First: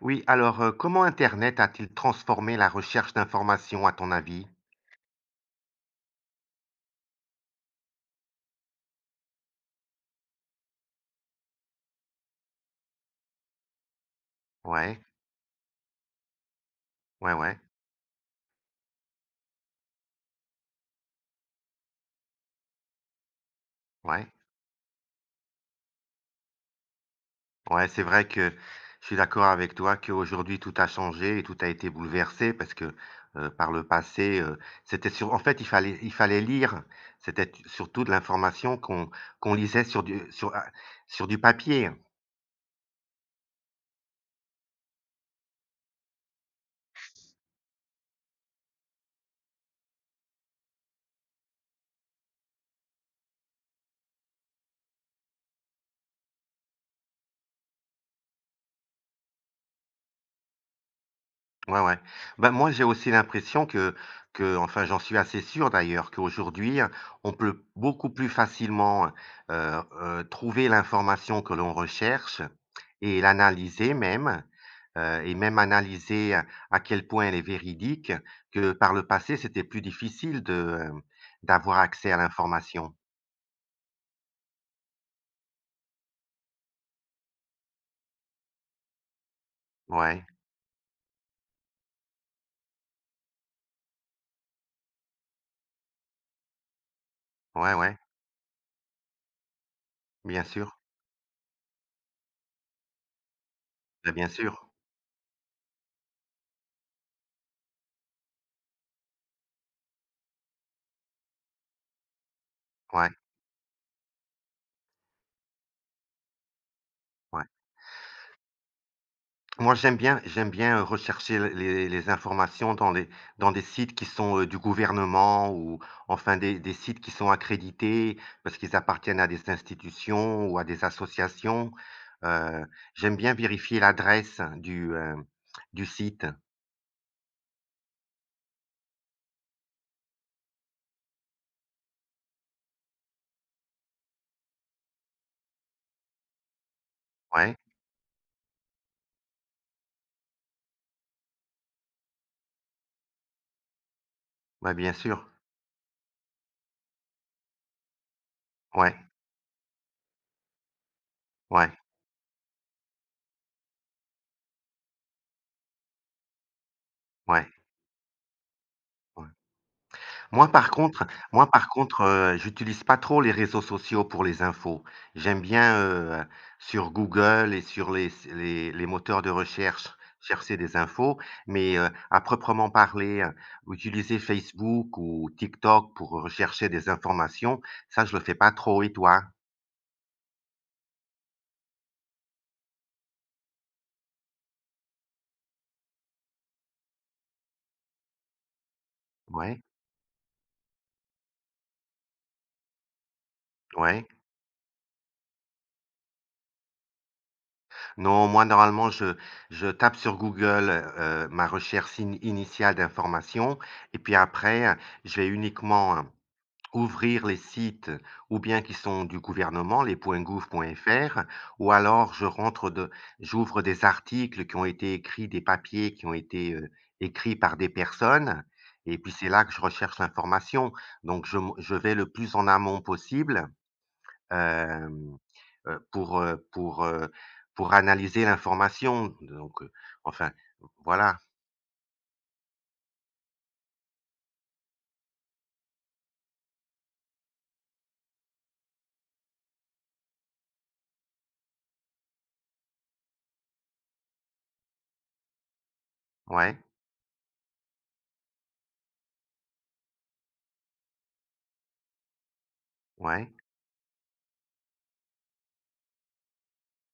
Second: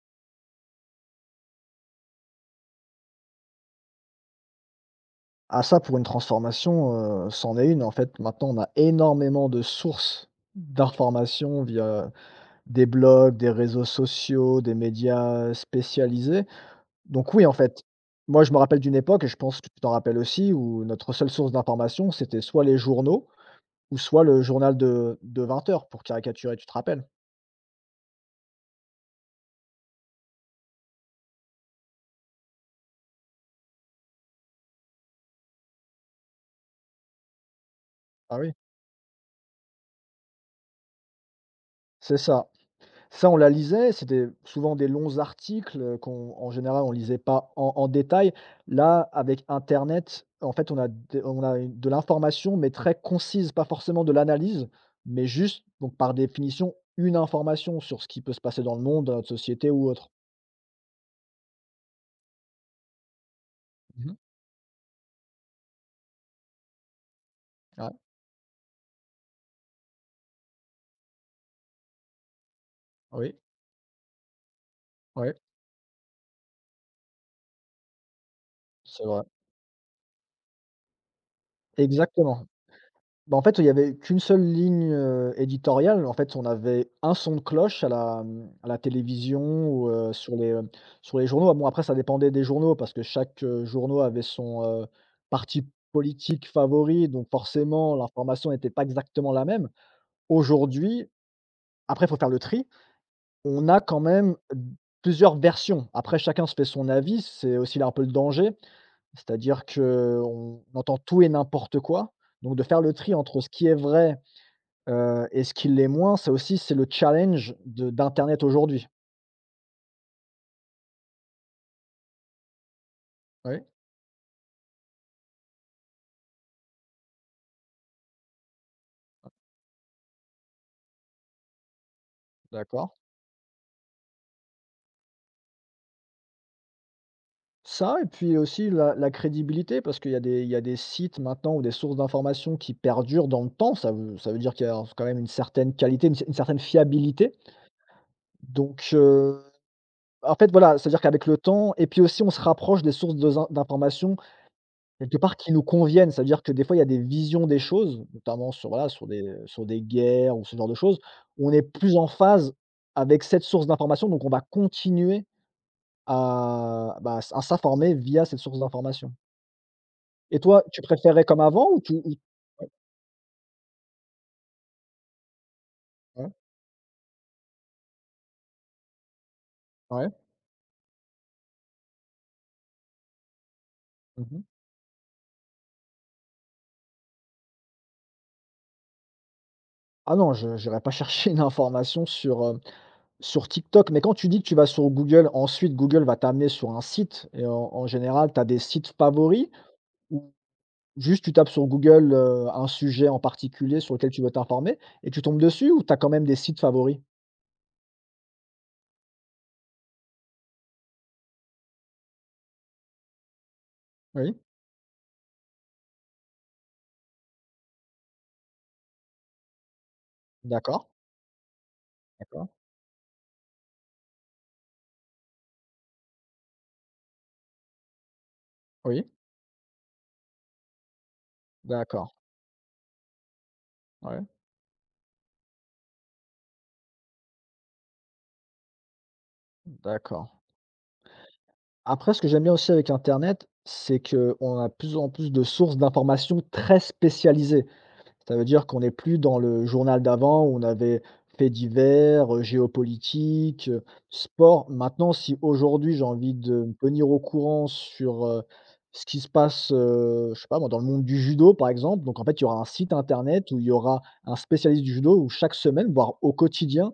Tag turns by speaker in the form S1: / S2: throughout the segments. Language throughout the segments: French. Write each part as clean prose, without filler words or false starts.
S1: Oui, alors, comment internet a-t-il transformé la recherche d'informations à ton avis?
S2: Ah ça, pour une transformation, c'en est une. En fait, maintenant, on a énormément de sources d'informations via des blogs, des réseaux sociaux, des
S1: Ouais,
S2: médias spécialisés.
S1: ouais,
S2: Donc oui, en
S1: ouais,
S2: fait, moi, je me rappelle d'une époque et je pense que tu t'en rappelles aussi, où notre seule source d'information, c'était soit les journaux ou soit
S1: ouais,
S2: le journal de 20 heures pour caricaturer, tu te rappelles?
S1: ouais, c'est vrai que je suis d'accord avec toi qu'aujourd'hui tout a changé et tout a été bouleversé parce que, par le passé, c'était sur en fait, il fallait lire. C'était surtout de
S2: Ah oui,
S1: l'information qu'on lisait sur du sur du papier.
S2: c'est ça. Ça, on la lisait, c'était souvent des longs articles, qu'on en général, on lisait pas en détail. Là, avec internet, en fait, on a une de l'information, mais très concise, pas forcément de l'analyse, mais juste, donc par définition, une information sur ce qui peut se passer dans le monde, dans notre société ou autre.
S1: Ouais, ouais. Ben moi, j'ai aussi l'impression que
S2: Mmh.
S1: que, enfin, j'en suis assez sûr d'ailleurs, qu'aujourd'hui, hein, on peut
S2: Ouais,
S1: beaucoup plus facilement, trouver l'information que l'on recherche et
S2: oui,
S1: l'analyser même,
S2: oui,
S1: et même analyser à quel point elle est véridique, que par
S2: c'est
S1: le
S2: vrai.
S1: passé, c'était plus difficile de, d'avoir accès à
S2: Exactement.
S1: l'information.
S2: Bah, en fait, il y avait qu'une seule ligne, éditoriale. En fait, on avait un son de cloche à la, à la télévision ou,
S1: Ouais,
S2: sur les journaux. Ah bon, après ça dépendait des journaux parce que chaque, journaux avait son, parti politique favori, donc
S1: ouais,
S2: forcément
S1: ouais,
S2: l'information n'était pas exactement la même.
S1: bien sûr.
S2: Aujourd'hui, après il faut faire le tri, on a quand
S1: Bah, bien
S2: même
S1: sûr.
S2: plusieurs versions. Après chacun se fait son avis, c'est aussi là un peu le danger, c'est-à-dire qu'on entend tout et n'importe quoi, donc de faire le
S1: Ouais,
S2: tri entre ce qui est vrai et ce qui l'est moins, c'est aussi c'est le
S1: ouais.
S2: challenge de d'internet aujourd'hui.
S1: Moi, j'aime bien, rechercher l les informations dans les dans des
S2: Oui,
S1: sites qui sont, du gouvernement ou enfin des sites qui sont accrédités parce qu'ils appartiennent à des institutions ou à des associations. Heu,
S2: d'accord.
S1: j'aime bien vérifier l'adresse du site.
S2: Ça et puis aussi la crédibilité parce qu'il y a des sites maintenant ou des sources d'informations qui perdurent dans le temps. Ça veut dire qu'il y a quand même une certaine qualité, une certaine fiabilité
S1: Ouais,
S2: donc en fait, voilà, c'est-à-dire qu'avec le temps et puis aussi on se rapproche des sources de d'informations
S1: ouais, bien
S2: quelque
S1: sûr.
S2: part qui nous conviennent, c'est à dire que des fois il y a des visions des choses, notamment sur, voilà,
S1: Ouais,
S2: sur des guerres ou ce genre de choses, où on est
S1: ouais,
S2: plus en phase avec cette source d'information, donc on va continuer à, bah,
S1: ouais,
S2: s'informer via cette source d'information.
S1: ouais.
S2: Et
S1: Moi,
S2: toi,
S1: par
S2: tu
S1: contre
S2: préférais comme
S1: moi, par
S2: avant ou
S1: contre,
S2: tu ou
S1: j'utilise pas trop les réseaux sociaux pour les infos. J'aime bien,
S2: Ouais,
S1: sur Google et sur les les moteurs de recherche,
S2: ouais,
S1: chercher des infos, mais, à proprement parler, utiliser
S2: mmh.
S1: Facebook ou TikTok pour rechercher des informations, ça, je le fais pas trop et toi?
S2: Ah non, je j'irai pas chercher une information sur, sur TikTok, mais quand tu dis que tu vas sur Google, ensuite Google va t'amener sur un site et en général, tu as des sites favoris?
S1: Ouais,
S2: Juste, tu tapes sur Google, un sujet en particulier sur
S1: ouais.
S2: lequel tu veux t'informer et tu tombes dessus ou tu as quand même des sites favoris?
S1: Non, moi, normalement, je tape sur Google, ma recherche in initiale d'informations et puis
S2: Oui,
S1: après, je vais uniquement hein, ouvrir les sites ou bien qui sont du gouvernement, les
S2: d'accord,
S1: .gouv.fr ou alors je
S2: d'accord,
S1: rentre de j'ouvre des articles qui ont été écrits, des papiers qui ont été, écrits par des personnes et
S2: oui,
S1: puis c'est là que je recherche l'information. Donc je vais le
S2: d'accord,
S1: plus en amont possible,
S2: ouais,
S1: hem, heu, pour, heu pour, heu, pour analyser l'information. Donc,
S2: d'accord.
S1: enfin, voilà.
S2: Après, ce que j'aime bien aussi avec internet, c'est qu'on a de plus en plus de sources d'informations très spécialisées. Ça veut dire qu'on n'est plus dans le journal d'avant où on avait faits divers, géopolitique, sport. Maintenant, si aujourd'hui j'ai envie
S1: Ouais,
S2: de me tenir au courant sur, ce qui se passe, je sais pas moi, dans le monde du judo par exemple, donc en fait, il y aura un site
S1: ouais,
S2: internet où il y aura un spécialiste du judo où chaque semaine, voire au quotidien,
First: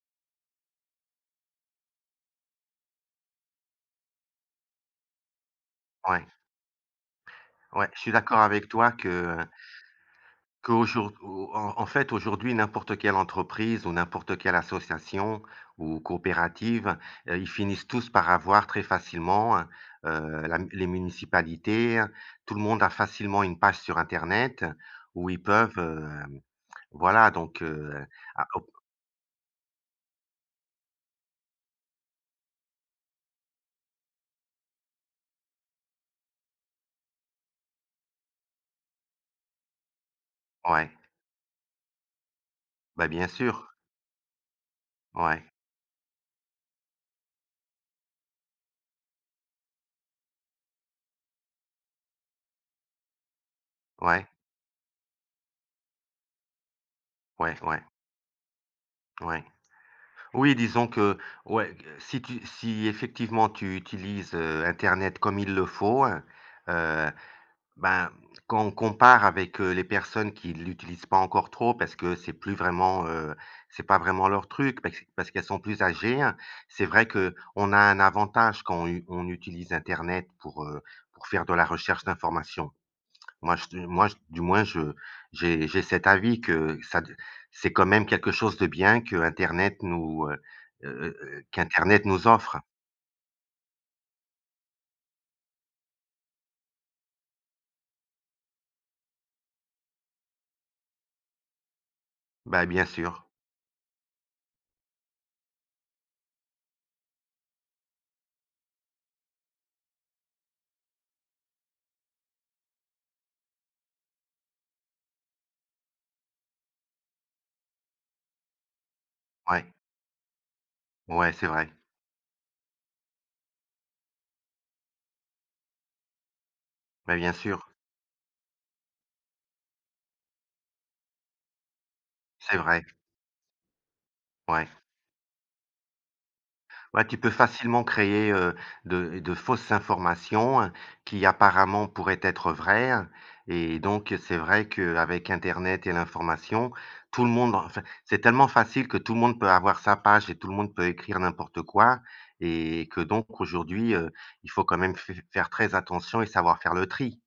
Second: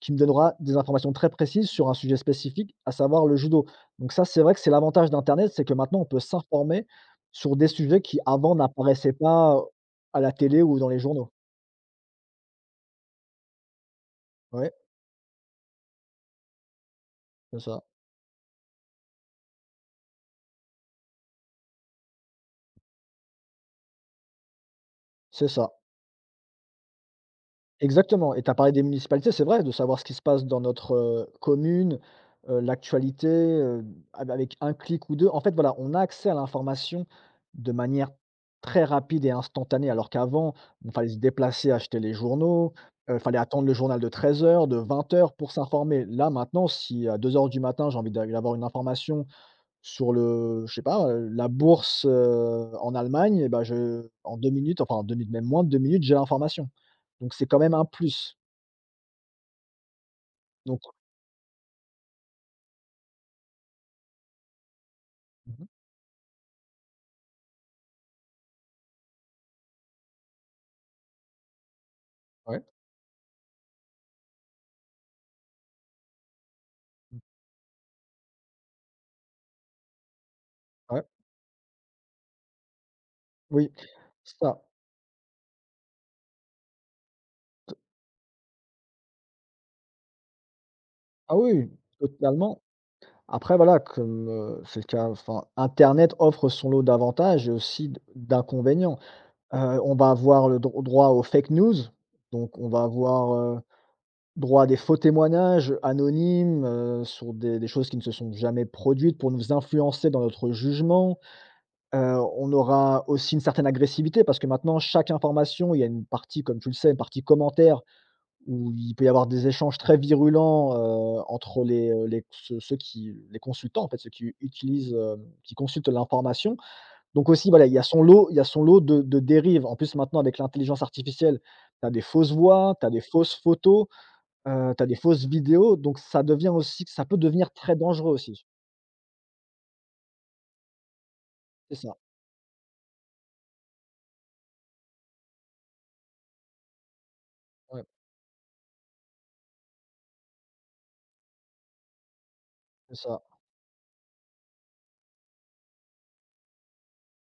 S2: qui me donnera des informations très précises sur un sujet spécifique, à savoir le judo. Donc ça, c'est vrai que c'est l'avantage d'internet, c'est que maintenant on peut
S1: ouais,
S2: s'informer sur des
S1: ouais, je
S2: sujets
S1: suis
S2: qui
S1: d'accord
S2: avant
S1: avec toi que
S2: n'apparaissaient pas à la télé ou dans les
S1: Qu'aujour
S2: journaux.
S1: au en en fait, aujourd'hui, n'importe quelle entreprise ou n'importe quelle
S2: Ouais,
S1: association ou coopérative, ils
S2: c'est ça,
S1: finissent tous par avoir très facilement, la les municipalités, hein, tout le monde a facilement une page sur internet où ils
S2: c'est ça,
S1: peuvent, voilà donc
S2: exactement et
S1: ah
S2: tu as
S1: op,
S2: parlé des municipalités, c'est vrai, de savoir ce qui se passe dans notre, commune, l'actualité, av avec un clic ou 2. En fait, voilà, on a accès à l'information de manière très rapide et instantanée, alors qu'avant,
S1: ouais,
S2: il fallait se déplacer, acheter les journaux,
S1: bah,
S2: il
S1: bien
S2: fallait attendre
S1: sûr,
S2: le journal de 13 heures, de 20 heures
S1: ouais,
S2: pour s'informer. Là, maintenant, si à 2 heures du matin, j'ai envie d'avoir une information sur le je sais pas, la bourse, en Allemagne et bah, je
S1: ouais,
S2: en 2 minutes, enfin en 2 minutes, même moins de 2 minutes, j'ai l'information. Donc c'est
S1: ouais,
S2: quand même
S1: ouais,
S2: un plus.
S1: ouais. Oui,
S2: Donc
S1: disons que ouais, si effectivement tu utilises, internet comme il le
S2: mmh,
S1: faut, heu ben, quand on compare avec, les personnes qui l'utilisent pas encore trop parce que c'est plus
S2: ouais,
S1: vraiment, c'est pas vraiment leur truc, parce qu'elles sont plus âgées, hein, c'est vrai
S2: mmh,
S1: que on a un avantage quand on utilise internet
S2: ouais,
S1: pour faire de la recherche d'informations.
S2: oui,
S1: Moi je du
S2: ça.
S1: moins je j'ai cet avis que ça c'est quand même quelque chose de bien que Internet nous,
S2: Ah oui, oui,
S1: qu'internet nous offre.
S2: totalement. Après voilà, comme, c'est le cas enfin, internet offre son lot d'avantages et aussi d'inconvénients. On va avoir le droit aux fake news, donc
S1: Ben,
S2: on va
S1: bien sûr.
S2: avoir, droit à des faux témoignages anonymes, sur des choses qui ne se sont jamais produites pour nous influencer dans notre jugement. Heu, on aura aussi une certaine agressivité parce que maintenant chaque information, il y a une partie, comme tu le sais, une partie commentaire où il peut y avoir des
S1: Ouais,
S2: échanges très virulents,
S1: ouais, c'est
S2: entre
S1: vrai.
S2: les ceux qui les consultants en fait, ceux qui utilisent, qui consultent l'information.
S1: Bah,
S2: Donc
S1: bien
S2: aussi voilà,
S1: sûr,
S2: il y a son lot il y a son lot de dérives. En plus maintenant avec l'intelligence artificielle, tu as des fausses
S1: c'est
S2: voix,
S1: vrai,
S2: tu as des fausses photos.
S1: ouais.
S2: Tu as des fausses vidéos, donc ça devient aussi ça
S1: Ouais, tu
S2: peut
S1: peux
S2: devenir très
S1: facilement
S2: dangereux
S1: créer,
S2: aussi.
S1: de fausses informations hein, qui
S2: C'est
S1: apparemment
S2: ça.
S1: pourraient être vraies hein. Et donc c'est vrai qu'avec internet et l'information, tout le monde enfin,
S2: Ouais.
S1: c'est tellement facile que tout le monde peut avoir sa page et tout le monde peut écrire n'importe quoi et
S2: C'est
S1: que
S2: ça.
S1: donc aujourd'hui, il faut quand même f faire très attention et savoir faire le tri.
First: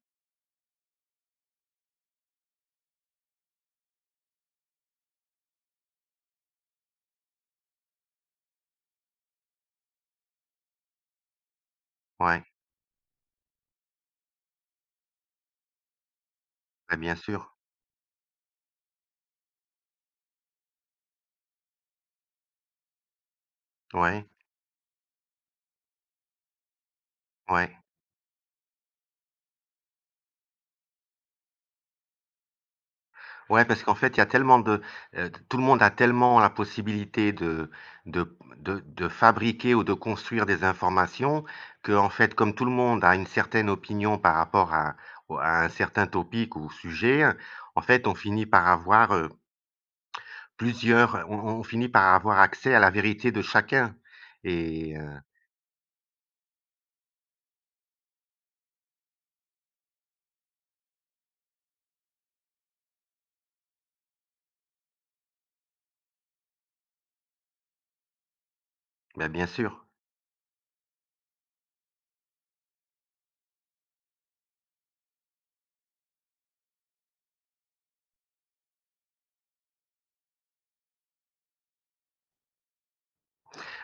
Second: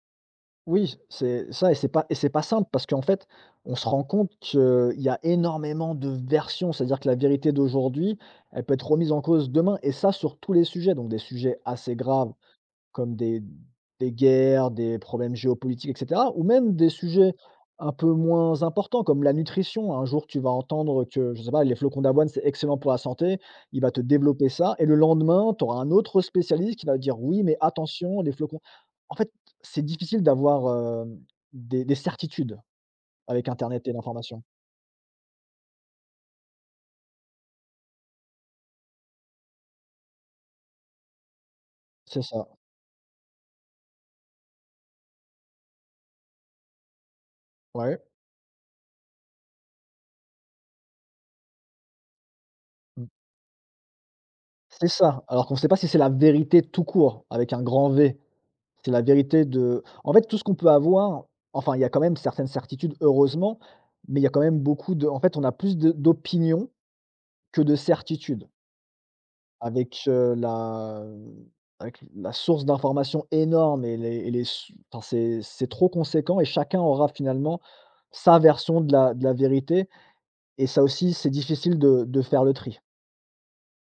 S2: Oui, c'est ça et c'est pas simple parce qu'en fait, on se rend compte qu'il y a énormément de versions. C'est-à-dire que la vérité d'aujourd'hui, elle peut être remise en cause demain et ça sur tous les sujets, donc des sujets assez graves
S1: Ouais,
S2: comme des guerres, des problèmes géopolitiques et cetera ou même des
S1: bah, bien
S2: sujets
S1: sûr.
S2: un peu moins importants comme la nutrition. Un jour, tu vas entendre que, je sais pas, les flocons d'avoine, c'est excellent pour la santé. Il va te
S1: Ouais,
S2: développer ça et le lendemain, tu auras un autre spécialiste qui va te dire: «Oui, mais
S1: ouais.
S2: attention, les flocons» en fait, c'est difficile d'avoir, des certitudes avec
S1: Ouais, parce
S2: internet et
S1: qu'en fait, il y a
S2: l'information.
S1: tellement de, tout le monde a tellement la possibilité de de fabriquer ou de construire des informations que en
S2: C'est
S1: fait,
S2: ça.
S1: comme tout le monde a une certaine opinion par rapport à au à un certain topic ou sujet, hein, en
S2: Ouais.
S1: fait, on finit par avoir, plusieurs, on finit par avoir accès à la
S2: Mmh.
S1: vérité de chacun
S2: C'est
S1: et
S2: ça, alors qu'on ne sait pas si c'est la vérité tout court avec un grand V. C'est la vérité de en fait, tout ce qu'on peut avoir enfin, il y a quand même certaines certitudes, heureusement, mais il y a quand même beaucoup de en fait, on a plus de d'opinions que de certitudes
S1: bah, bien sûr.
S2: avec, avec la source d'informations énorme et les s enfin, c'est trop conséquent et chacun aura finalement sa version de la vérité et ça aussi, c'est difficile de faire le tri.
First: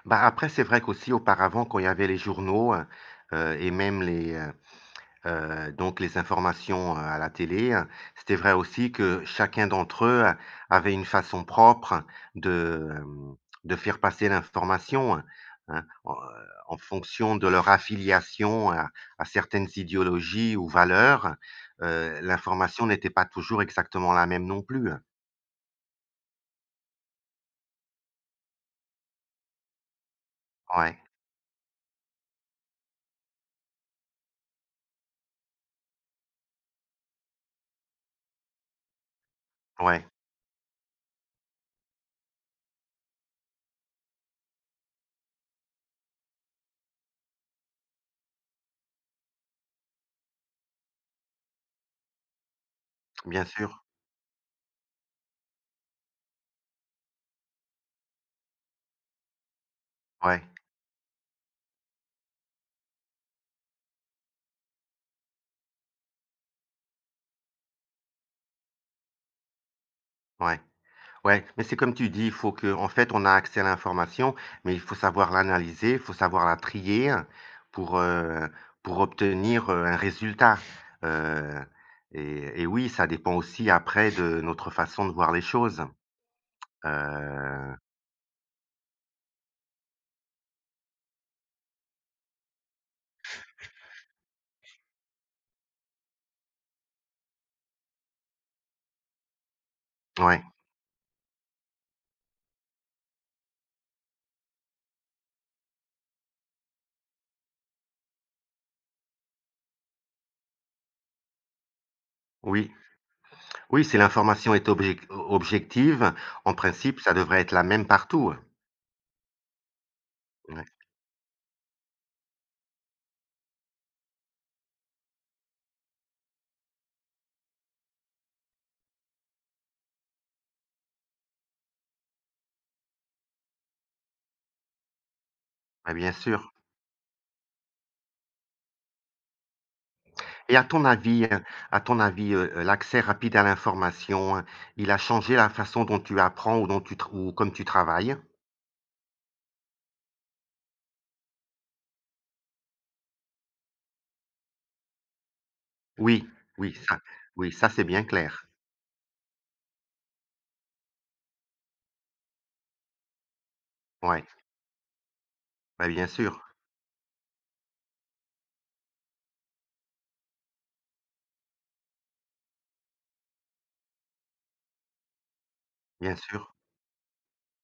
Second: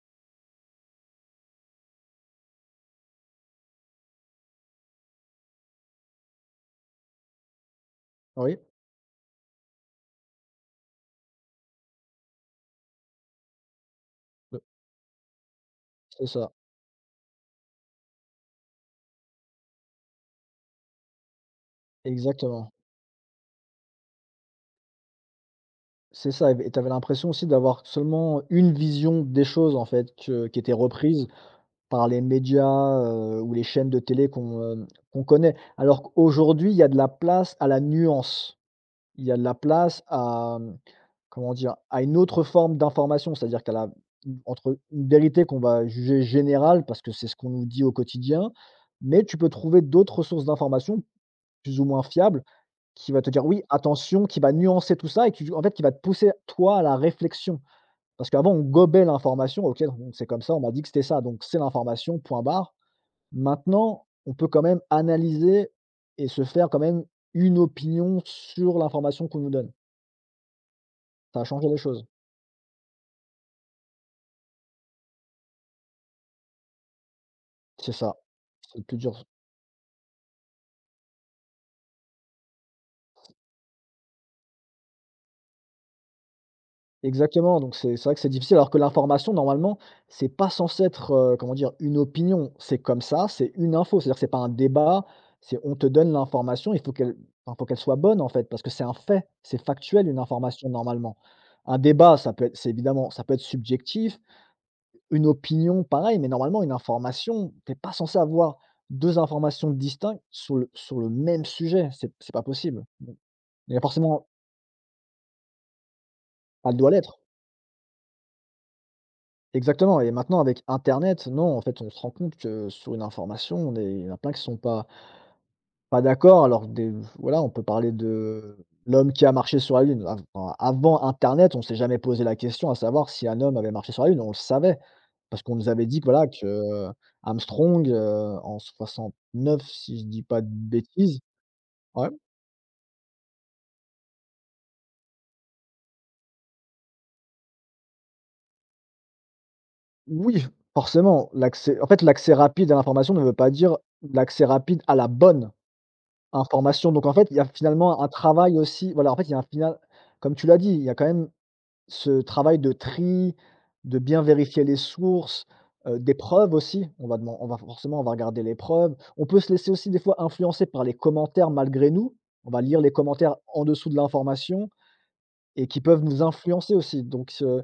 S1: Bah, après, c'est vrai qu'aussi auparavant, quand il y avait les journaux, et même donc les informations, à la télé. C'était vrai
S2: Oui,
S1: aussi que chacun d'entre eux avait une façon propre de, de faire passer l'information, hein, hein,
S2: c'est ça,
S1: en fonction de leur affiliation à certaines idéologies ou valeurs.
S2: exactement.
S1: L'information n'était pas toujours exactement la même non plus. Hein.
S2: C'est ça, et tu avais l'impression aussi d'avoir seulement une vision des choses en fait que qui était
S1: Ouais,
S2: reprise par les médias, ou les chaînes de télé qu'on, qu'on connaît. Alors qu'aujourd'hui, il y a de la place à la nuance. Il y a de la place
S1: ouais,
S2: à, comment dire? À une autre forme d'information, c'est-à-dire entre une vérité qu'on va juger générale parce que c'est ce qu'on nous dit au quotidien, mais tu peux trouver d'autres sources d'informations plus ou moins fiables qui va te
S1: bien
S2: dire: «Oui,
S1: sûr,
S2: attention», qui va nuancer tout ça et qui en fait, qui va te pousser toi à la réflexion. Parce qu'avant on gobait l'information, OK, donc c'est
S1: ouais,
S2: comme ça, on m'a dit que c'était ça, donc c'est l'information, point barre. Maintenant, on peut quand même analyser et se faire quand même une opinion sur l'information qu'on nous donne.
S1: ouais.
S2: Ça a
S1: Ouais, mais
S2: changé
S1: c'est
S2: les
S1: comme
S2: choses.
S1: tu dis, il faut que, en fait, on a accès à l'information, mais il faut savoir l'analyser, il faut savoir la trier
S2: C'est
S1: pour,
S2: ça,
S1: heu,
S2: c'est le plus
S1: pour
S2: dur.
S1: obtenir, un résultat, heu et oui, ça dépend aussi après de notre façon de voir les choses.
S2: Exactement,
S1: Heu,
S2: donc c'est vrai que c'est difficile alors que l'information normalement, c'est pas censé être, comment dire? Une opinion. C'est comme ça, c'est une info, c'est-à-dire que c'est pas un débat, c'est on te donne l'information, il faut qu'elle enfin, faut qu'elle soit bonne en fait, parce que c'est un fait, c'est factuel une
S1: ouais,
S2: information normalement. Un débat, ça peut être c'est évidemment ça peut être subjectif, une opinion pareil, mais normalement une information, t'es pas censé avoir 2 informations distinctes sur le même sujet, c'est pas
S1: oui.
S2: possible. Donc, il y a
S1: Oui, si
S2: forcément
S1: l'information est objective, en
S2: elle doit
S1: principe, ça
S2: l'être.
S1: devrait être la même partout.
S2: Exactement et maintenant avec
S1: Ouais,
S2: internet, non, en fait, on se rend compte que sur une information, on est il y en a plein qui sont pas d'accord alors que des voilà, on peut parler de l'homme qui a marché sur la lune. Av enfin, avant internet, on s'est jamais posé la question à savoir si un homme avait marché sur la lune, on le savait parce qu'on nous avait
S1: bah,
S2: dit que
S1: bien
S2: voilà, que
S1: sûr.
S2: Armstrong, en 69 si je dis pas de
S1: Et à ton
S2: bêtises.
S1: avis,
S2: Ouais,
S1: l'accès rapide à l'information, hein, il a changé la façon dont tu apprends ou dont tu tra ou comme tu travailles?
S2: oui, forcément, l'accès rapide à l'information ne veut pas dire l'accès rapide à la bonne
S1: Oui, oui,
S2: information,
S1: ça
S2: donc en fait, il y a
S1: oui, ça, c'est
S2: finalement
S1: bien
S2: un
S1: clair.
S2: travail aussi voilà, en fait, il y a un final comme tu l'as dit, il y a quand même ce travail de tri, de bien
S1: Ouais,
S2: vérifier les sources,
S1: bah,
S2: des preuves aussi. On va deman on va forcément, on va regarder les preuves. On peut se laisser aussi des fois influencer par les commentaires malgré nous. On va lire les commentaires en dessous de l'information et qui peuvent
S1: bien
S2: nous
S1: sûr,
S2: influencer aussi, donc ce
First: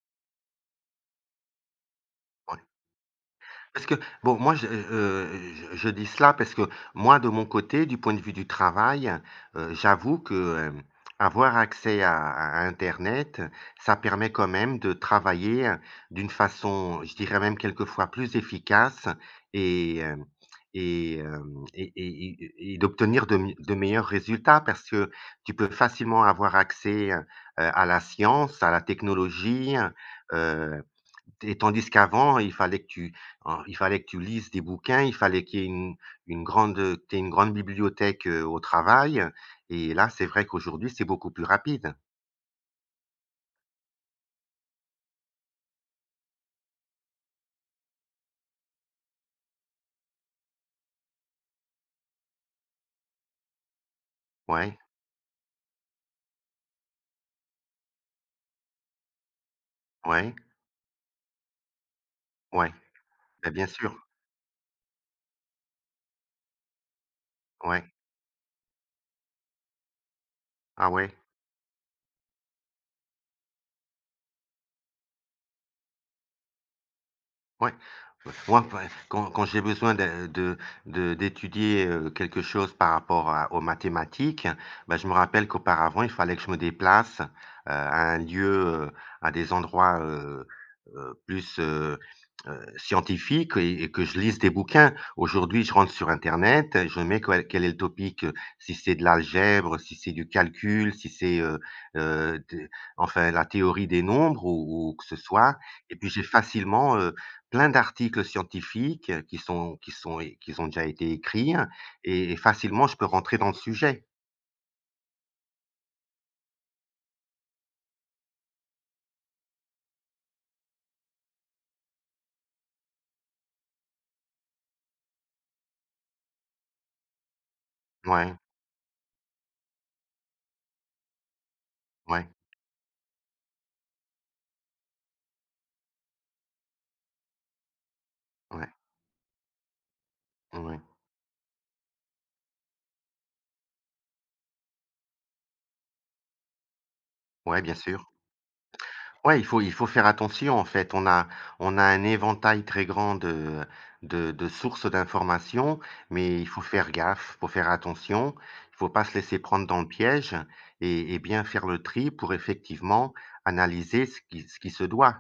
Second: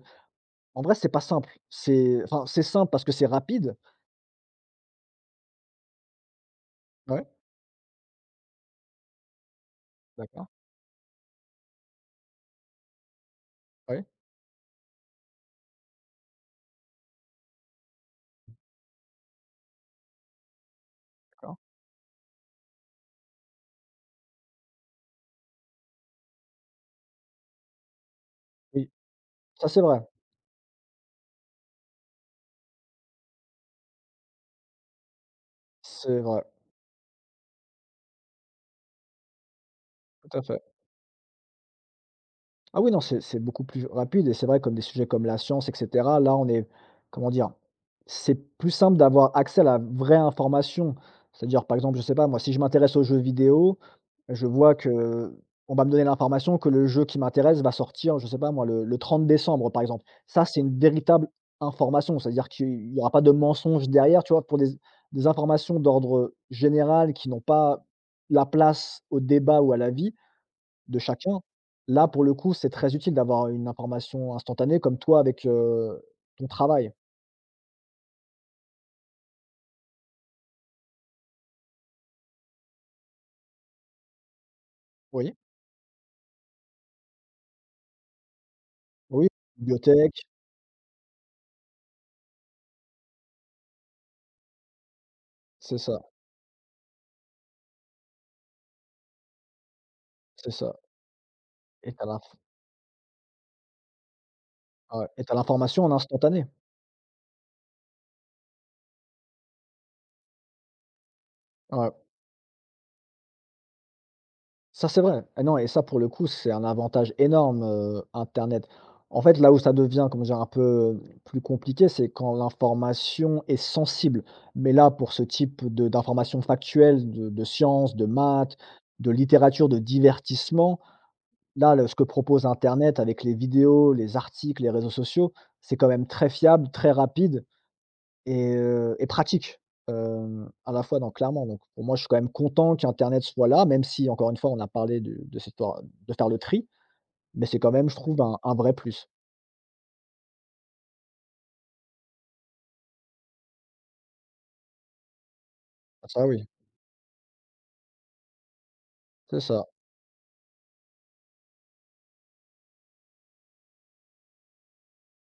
S2: en vrai, c'est pas simple. C'est enfin,
S1: ouais.
S2: c'est simple parce que c'est rapide.
S1: Parce que bon, moi, je dis cela parce que moi,
S2: Ouais,
S1: de mon côté, du point de vue du travail, j'avoue
S2: d'accord.
S1: que, avoir accès à internet, ça
S2: Oui,
S1: permet quand même de travailler d'une façon, je dirais même quelquefois plus efficace et hem et
S2: d'accord.
S1: hem et d'obtenir de meilleurs résultats parce que tu peux facilement avoir accès, à la science, à la
S2: Oui, ça
S1: technologie,
S2: c'est vrai.
S1: heu et tandis qu'avant, il fallait que tu lises des bouquins, il fallait qu'il y ait
S2: C'est
S1: une
S2: vrai,
S1: grande, que tu une grande bibliothèque, au travail et là, c'est
S2: tout à
S1: vrai
S2: fait.
S1: qu'aujourd'hui, c'est beaucoup plus rapide.
S2: Ah oui, non, c'est beaucoup plus rapide et c'est vrai comme des sujets comme la science et cetera, là, on est comment dire? C'est plus simple d'avoir accès à la vraie information. C'est-à-dire, par exemple, je sais pas moi, si je m'intéresse aux jeux vidéo, je vois
S1: Ouais,
S2: que on va me donner l'information que le jeu qui m'intéresse va sortir, je sais pas moi, le 30 décembre, par exemple.
S1: ouais,
S2: Ça, c'est une véritable information, c'est-à-dire
S1: ouais,
S2: qu'il y aura pas de
S1: bah, bien
S2: mensonge
S1: sûr,
S2: derrière, tu vois? Pour des informations d'ordre général qui n'ont pas
S1: ouais.
S2: la place au débat ou à la vie
S1: Ah
S2: de
S1: ouais.
S2: chacun. Là, pour le coup, c'est très utile d'avoir une information instantanée comme toi avec, ton travail.
S1: Ouais. Ouais, moi, enfin, quand j'ai besoin de d'étudier, quelque chose par rapport à aux mathématiques, bah, je me
S2: Oui.
S1: rappelle qu'auparavant, il fallait que je me déplace, à un lieu, heu,
S2: Oui,
S1: à des endroits,
S2: bibliothèque,
S1: plus, scientifiques et que je lise des bouquins. Aujourd'hui, je
S2: c'est
S1: rentre
S2: ça,
S1: sur internet, je mets quel est le topic, si c'est de l'algèbre, si c'est du
S2: c'est ça
S1: calcul, si c'est,
S2: et t'as l'inf
S1: de enfin la théorie des nombres ou que
S2: ouais
S1: ce
S2: et tu
S1: soit
S2: l'information en
S1: et puis j'ai
S2: instantané.
S1: facilement, plein d'articles scientifiques, qui sont é qui ont déjà été écrits hein,
S2: Ouais,
S1: et facilement je peux rentrer dans le sujet.
S2: ça, c'est vrai. Ah non et ça, pour le coup, c'est un avantage énorme, internet. En fait, là où ça devient, comment dire, un peu plus compliqué, c'est quand l'information est sensible. Mais là, pour ce type de d'informations factuelles, de sciences, de
S1: Ouais,
S2: maths, de littérature, de divertissement. Là, le ce que
S1: ouais,
S2: propose internet avec les vidéos, les articles, les réseaux sociaux, c'est quand même très fiable, très rapide et
S1: ouais,
S2: heu et pratique, à
S1: ouais,
S2: la fois, donc clairement, donc pour moi, je suis quand même content qu'internet soit là, même si encore une fois, on a parlé de cette histoire de faire le tri, mais c'est
S1: ouais,
S2: quand
S1: bien
S2: même, je
S1: sûr.
S2: trouve, un vrai plus.
S1: Ouais, il faut faire attention en fait. On a un éventail très grand de sources d'informations,
S2: Ça
S1: mais il
S2: oui,
S1: faut faire gaffe, faut faire attention. Il faut pas se laisser
S2: c'est ça,
S1: prendre dans le piège et bien faire le tri pour effectivement analyser ce qui se doit.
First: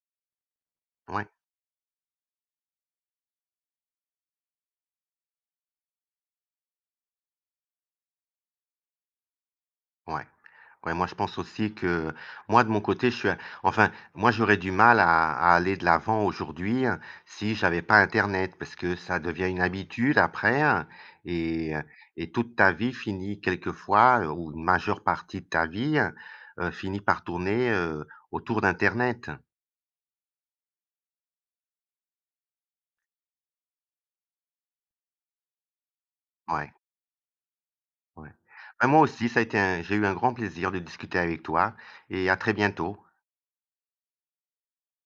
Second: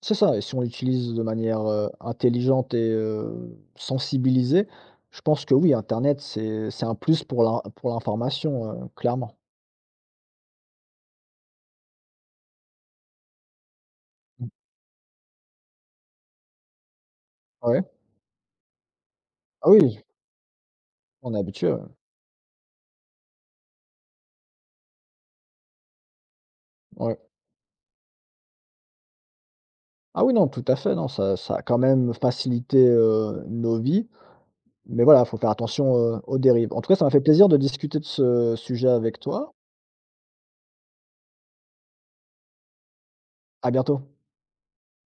S2: c'est ça et si on l'utilise de
S1: Ouais,
S2: manière, intelligente et sensibilisée, je pense que oui, internet, c'est un plus pour l'in pour l'information, clairement.
S1: ouais. Ouais, moi je pense aussi que moi de mon côté, je suis un enfin, moi
S2: Mmh.
S1: j'aurais du mal à aller de l'avant aujourd'hui, hein, si j'avais
S2: Ouais.
S1: pas internet parce que ça devient une
S2: Ah oui,
S1: habitude après, hein,
S2: on est habitué,
S1: et
S2: ouais.
S1: et toute ta vie finit quelquefois, ou une majeure partie de ta vie, hein, finit
S2: Ouais.
S1: par tourner, autour d'internet.
S2: Ah oui, non, tout à fait, non, ça a quand même facilité, nos vies, mais voilà, il faut faire attention, aux
S1: Ouais,
S2: dérives. En tout cas, ça m'a fait plaisir de discuter de
S1: ouais.
S2: ce
S1: Bah,
S2: sujet
S1: moi
S2: avec
S1: aussi, ça a
S2: toi.
S1: été un j'ai eu un grand plaisir de discuter avec toi et à très bientôt.
S2: À bientôt.